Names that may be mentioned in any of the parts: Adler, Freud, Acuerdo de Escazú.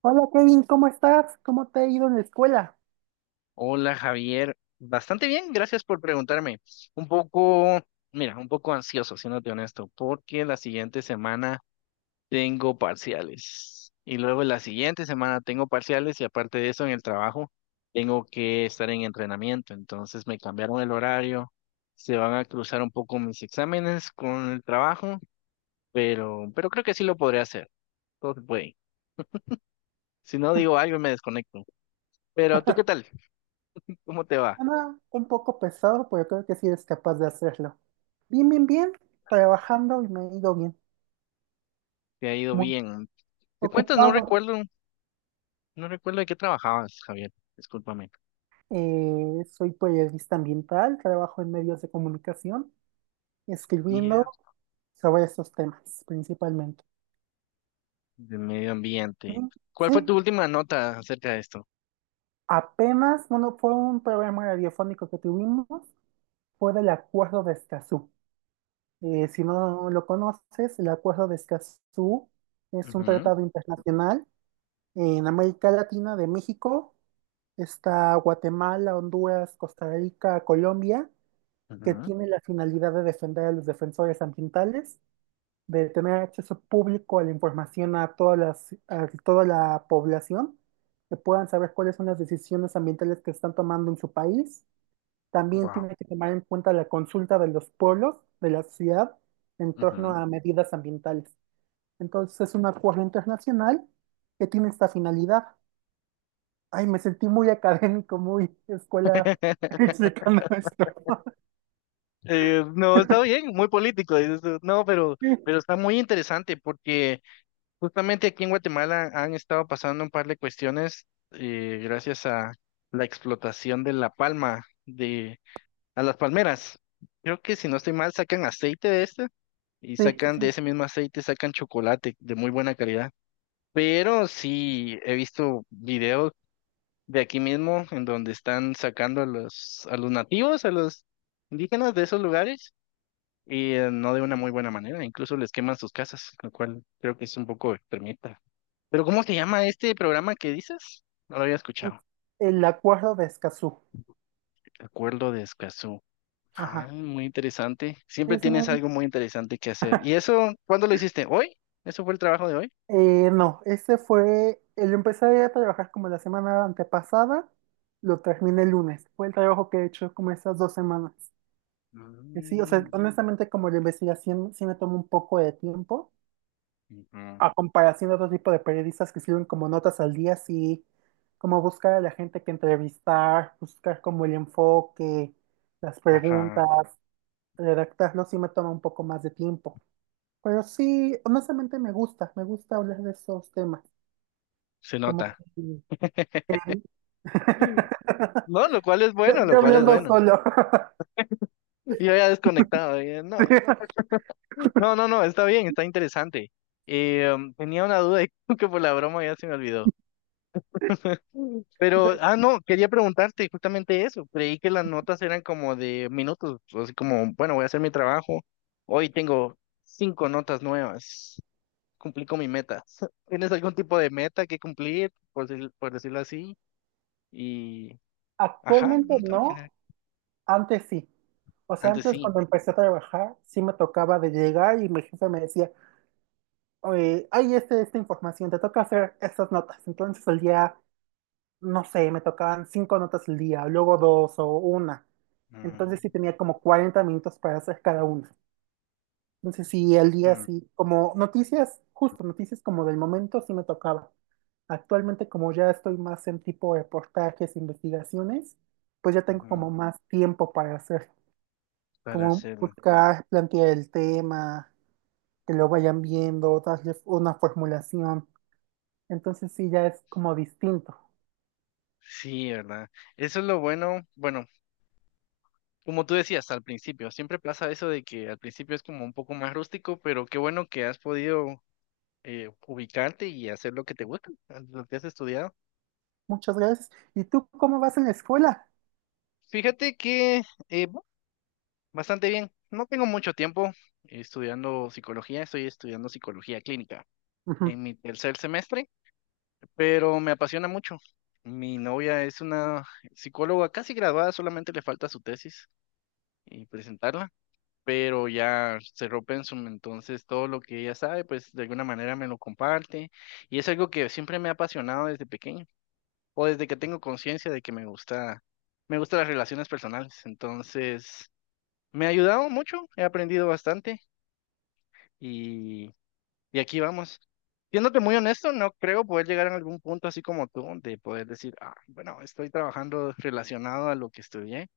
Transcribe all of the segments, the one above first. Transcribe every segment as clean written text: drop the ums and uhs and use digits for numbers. Hola Kevin, ¿cómo estás? ¿Cómo te ha ido en la escuela? Hola Javier, bastante bien, gracias por preguntarme. Un poco, mira, un poco ansioso, siéndote honesto, porque la siguiente semana tengo parciales y luego la siguiente semana tengo parciales y aparte de eso en el trabajo tengo que estar en entrenamiento, entonces me cambiaron el horario, se van a cruzar un poco mis exámenes con el trabajo, pero creo que sí lo podré hacer, todo se puede. Si no digo algo me desconecto. Pero ¿tú qué tal? ¿Cómo te va? Nada, un poco pesado, pero creo que sí eres capaz de hacerlo. Bien, bien, bien, trabajando y me ha ido bien. ¿Te ha ido Muy bien? ¿Te cuentas? No ocupado. recuerdo, no recuerdo de qué trabajabas, Javier. Discúlpame. Soy periodista ambiental, trabajo en medios de comunicación, escribiendo Guía sobre esos temas principalmente. de medio ambiente. Sí, ¿Cuál fue sí, tu última nota acerca de esto? apenas, bueno, fue un programa radiofónico que tuvimos, fue del Acuerdo de Escazú. Si no lo conoces, el Acuerdo de Escazú es un Ujú. tratado internacional en América Latina de México. Está Guatemala, Honduras, Costa Rica, Colombia, que Ujú. tiene la finalidad de defender a los defensores ambientales, de tener acceso público a la información a todas las- a toda la población, que puedan saber cuáles son las decisiones ambientales que están tomando en su país. También Wow. tiene que tomar en cuenta la consulta de los pueblos de la ciudad en torno Ujú. a medidas ambientales. Entonces es un acuerdo internacional que tiene esta finalidad. Ay, me sentí muy académico, muy escuela explicando esto. No, está bien, muy político, dices tú. No, pero está muy interesante porque justamente aquí en Guatemala han estado pasando un par de cuestiones gracias a la explotación de la palma, de, a las palmeras. Creo que si no estoy mal, sacan aceite de este y Sí, sí, sacan sí. de ese mismo aceite, sacan chocolate de muy buena calidad. Pero sí he visto videos de aquí mismo en donde están sacando a los nativos, a los indígenas de esos lugares y no de una muy buena manera, incluso les queman sus casas, lo cual creo que es un poco extremista. Pero ¿cómo se llama este programa que dices? No lo había Es escuchado. el acuerdo de Escazú. Acuerdo de Escazú. Ah, Ajá. muy interesante. Siempre Es tienes muy... algo muy interesante que hacer. ¿Y eso cuándo lo hiciste? ¿Hoy? ¿Eso fue el trabajo de hoy? No, ese fue... El empecé a trabajar como la semana antepasada, lo terminé el lunes. Fue el trabajo que he hecho como esas 2 semanas. Sí, o sea, Mm, ya. honestamente como la investigación sí me toma un poco de tiempo, Ujú. a comparación de otro tipo de periodistas que escriben como notas al día, sí, como buscar a la gente que entrevistar, buscar como el enfoque, las preguntas, Ajá, redactarlo sí me toma un poco más de tiempo. Pero sí, honestamente me gusta hablar de esos temas, se como nota. que... Mm. No, lo cual es Yo, bueno, lo yo cual es hablando bueno. solo. Yo ya desconectado, ya no. No, no, no, está bien, está interesante. Tenía una duda y creo que por la broma ya se me olvidó. Mm. Sí. Pero, ah, no, quería preguntarte justamente eso. Creí que las notas eran como de minutos, así como, bueno, voy a hacer mi trabajo. Hoy tengo cinco notas nuevas. Cumplí con mi meta. ¿Tienes algún tipo de meta que cumplir, por, decir- por decirlo así? Y, ajá, Actualmente no te imaginas. no. Antes sí. O sea, Antes antes sí. cuando empecé a trabajar, sí me tocaba de llegar y mi jefe me decía, oye, hay este, esta información, te toca hacer estas notas. Entonces el día, no sé, me tocaban cinco notas al día, luego dos o una. Ujú. Entonces sí tenía como 40 minutos para hacer cada una. Entonces sí, el día Mm, sí, como noticias, justo noticias como del momento sí me tocaba. Actualmente como ya estoy más en tipo reportajes, investigaciones, pues ya tengo como ujú. más tiempo para hacer, Para como hacerlo. buscar, plantear el tema, que lo vayan viendo, darle una formulación. Entonces sí, ya es como distinto. Sí, ¿verdad? Eso es lo bueno. Bueno, como tú decías al principio, siempre pasa eso de que al principio es como un poco más rústico, pero qué bueno que has podido ubicarte y hacer lo que te gusta, lo que has estudiado. Muchas gracias. ¿Y tú cómo vas en la escuela? Fíjate que eh, bu- bastante bien. No tengo mucho tiempo estudiando psicología, estoy estudiando psicología clínica Ujú. en mi tercer semestre. Pero me apasiona mucho. Mi novia es una psicóloga casi graduada, solamente le falta su tesis y presentarla, pero ya cerró Pensum, entonces todo lo que ella sabe, pues de alguna manera me lo comparte y es algo que siempre me ha apasionado desde pequeño o desde que tengo conciencia de que me gusta, me gustan las relaciones personales, entonces me ha ayudado mucho, he aprendido bastante. Y aquí vamos. Siéndote muy honesto, no creo poder llegar a algún punto así como tú, de poder decir, ah, bueno, estoy trabajando relacionado a lo que estudié,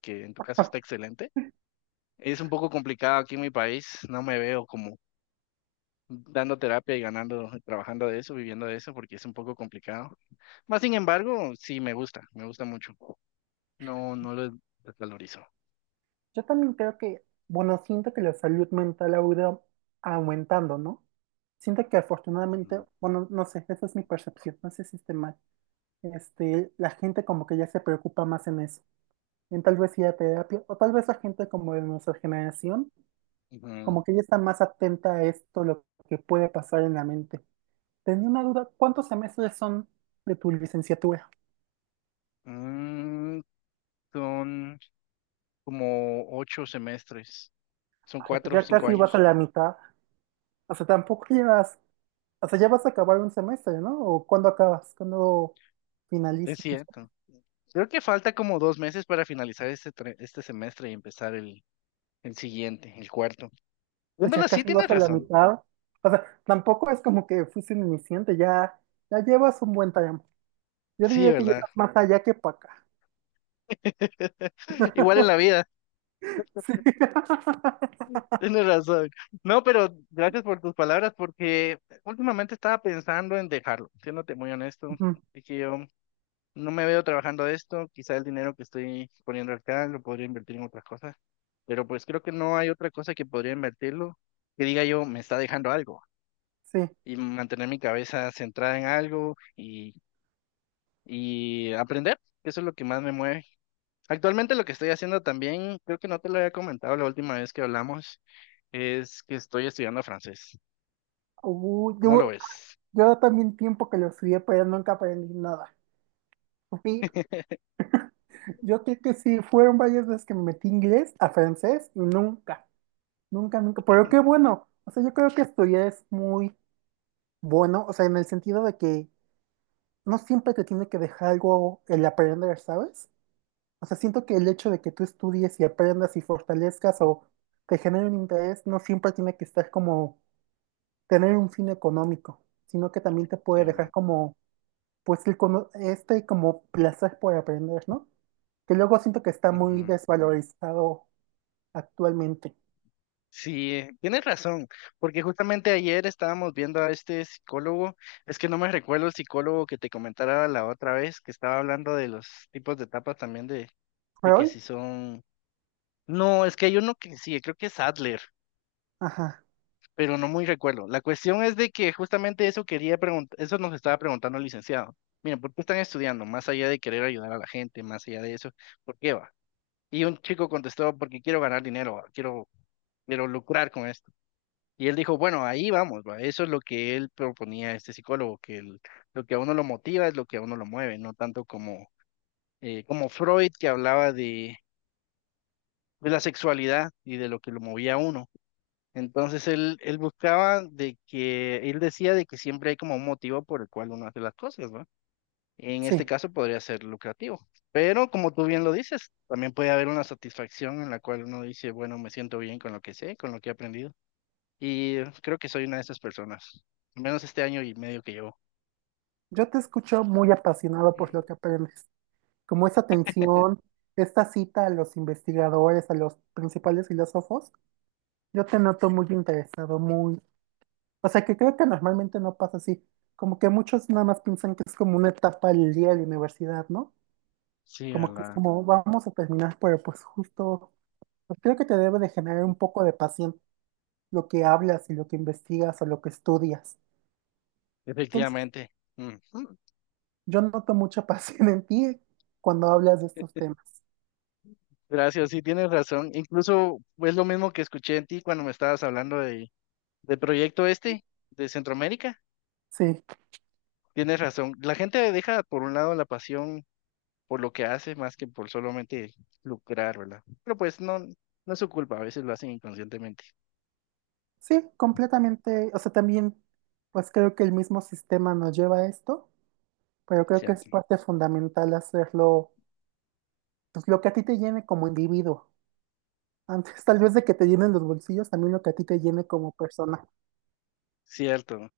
que en tu caso está excelente. Es un poco complicado aquí en mi país, no me veo como dando terapia y ganando, trabajando de eso, viviendo de eso, porque es un poco complicado. Más sin embargo, sí me gusta mucho. No, no lo desvalorizo. Yo también creo que, bueno, siento que la salud mental ha ido aumentando, ¿no? Siento que afortunadamente, Ujú. bueno, no sé, esa es mi percepción, no sé si esté mal. Este, la gente como que ya se preocupa más en eso, en tal vez ir a terapia, o tal vez la gente como de nuestra generación, Ujú. como que ya está más atenta a esto, lo que puede pasar en la mente. Tenía una duda, ¿cuántos semestres son de tu licenciatura? Mm, son como ocho semestres, son Ay, pero cuatro o ya cinco casi vas a años. la mitad, o sea, tampoco llevas. O sea, ya vas a acabar un semestre, ¿no? ¿O cuándo acabas? ¿Cuándo Es finaliza tu... estudio? cierto. Creo que falta como dos meses para finalizar este, este semestre y empezar el siguiente, el cuarto. Bueno, en Pues ya verdad, sí casi vas tienes a la razón. mitad. O sea, tampoco es como que fuiste un iniciante, ya, ya llevas un buen tiempo. Yo Sí, diría que ya ¿verdad? estás más allá que para acá. Igual en la vida, Sí. tienes razón. No, pero gracias por tus palabras porque últimamente estaba pensando en dejarlo, siéndote muy honesto. Ujú, Es que yo no me veo trabajando de esto, quizá el dinero que estoy poniendo acá lo podría invertir en otras cosas, pero pues creo que no hay otra cosa que podría invertirlo que diga yo, me está dejando algo. sí. Y mantener mi cabeza centrada en algo y aprender. Eso es lo que más me mueve. Actualmente lo que estoy haciendo también, creo que no te lo había comentado la última vez que hablamos, es que estoy estudiando francés. Uy, ¿Cómo lo yo, ves? yo también tiempo que lo estudié, pero nunca aprendí nada. Sí, yo creo que sí, fueron varias veces que me metí inglés a francés y nunca, nunca, nunca. Pero qué bueno. O sea, yo creo que estudiar es muy... Bueno, o sea, en el sentido de que no siempre te tiene que dejar algo el aprender, ¿sabes? O sea, siento que el hecho de que tú estudies y aprendas y fortalezcas Mm. o te genere un interés no siempre tiene que estar como tener un fin económico, sino que también te Sí, puede dejar ¿verdad? como, pues, el cono-, este, como placer por aprender, ¿no? Que luego siento que está muy Ujú. desvalorizado actualmente. Sí, tienes razón, porque justamente ayer estábamos viendo a este psicólogo, es que no me recuerdo el psicólogo que te comentaba la otra vez, que estaba hablando de los tipos de etapas también de que Freud, si son... No, es que hay uno que sí, creo que es Adler, ajá, pero no muy recuerdo. La cuestión es de que justamente eso quería preguntar, eso nos estaba preguntando el licenciado. Miren, ¿por qué están estudiando? Más allá de querer ayudar a la gente, más allá de eso, ¿por qué va? Y un chico contestó, porque quiero ganar dinero, va, quiero, quiero lucrar con esto. Y él dijo, bueno, ahí vamos, va. Eso es lo que él proponía a este psicólogo, que lo que a uno lo motiva es lo que a uno lo mueve, no tanto como, como Freud que hablaba de la sexualidad y de lo que lo movía a uno. Entonces él buscaba de que, él decía de que siempre hay como un motivo por el cual uno hace las cosas, ¿no? En este sí. caso podría ser lucrativo, pero como tú bien lo dices, también puede haber una satisfacción en la cual uno dice, bueno, me siento bien con lo que sé, con lo que he aprendido. Y creo que soy una de esas personas, al menos este año y medio que llevo. Yo te escucho muy apasionado por lo que aprendes, como esa tensión, esta cita a los investigadores, a los principales filósofos. Yo te noto muy interesado, muy... O sea, que creo que normalmente no pasa así. Como que muchos nada más piensan que es como una etapa del día de la universidad, ¿no? Sí, a Como que es la... como, vamos a terminar, pero pues justo, pues creo que te debe de generar un poco de pasión lo que hablas y lo que investigas o lo que estudias. Entonces, Efectivamente. Ujú. yo noto mucha pasión en ti cuando hablas de estos temas. Gracias, sí, tienes razón. Incluso es lo mismo que escuché en ti cuando me estabas hablando de, del proyecto este de Centroamérica. Sí. Tienes razón. La gente deja por un lado la pasión por lo que hace más que por solamente lucrar, ¿verdad? Pero pues no, no es su culpa, a veces lo hacen inconscientemente, Sí, completamente. O sea, también, pues creo que el mismo sistema nos lleva a esto, pero creo que es ¿cierto? parte fundamental hacerlo, pues lo que a ti te llene como individuo. Antes, tal vez de que te llenen los bolsillos, también lo que a ti te llene como persona. Cierto.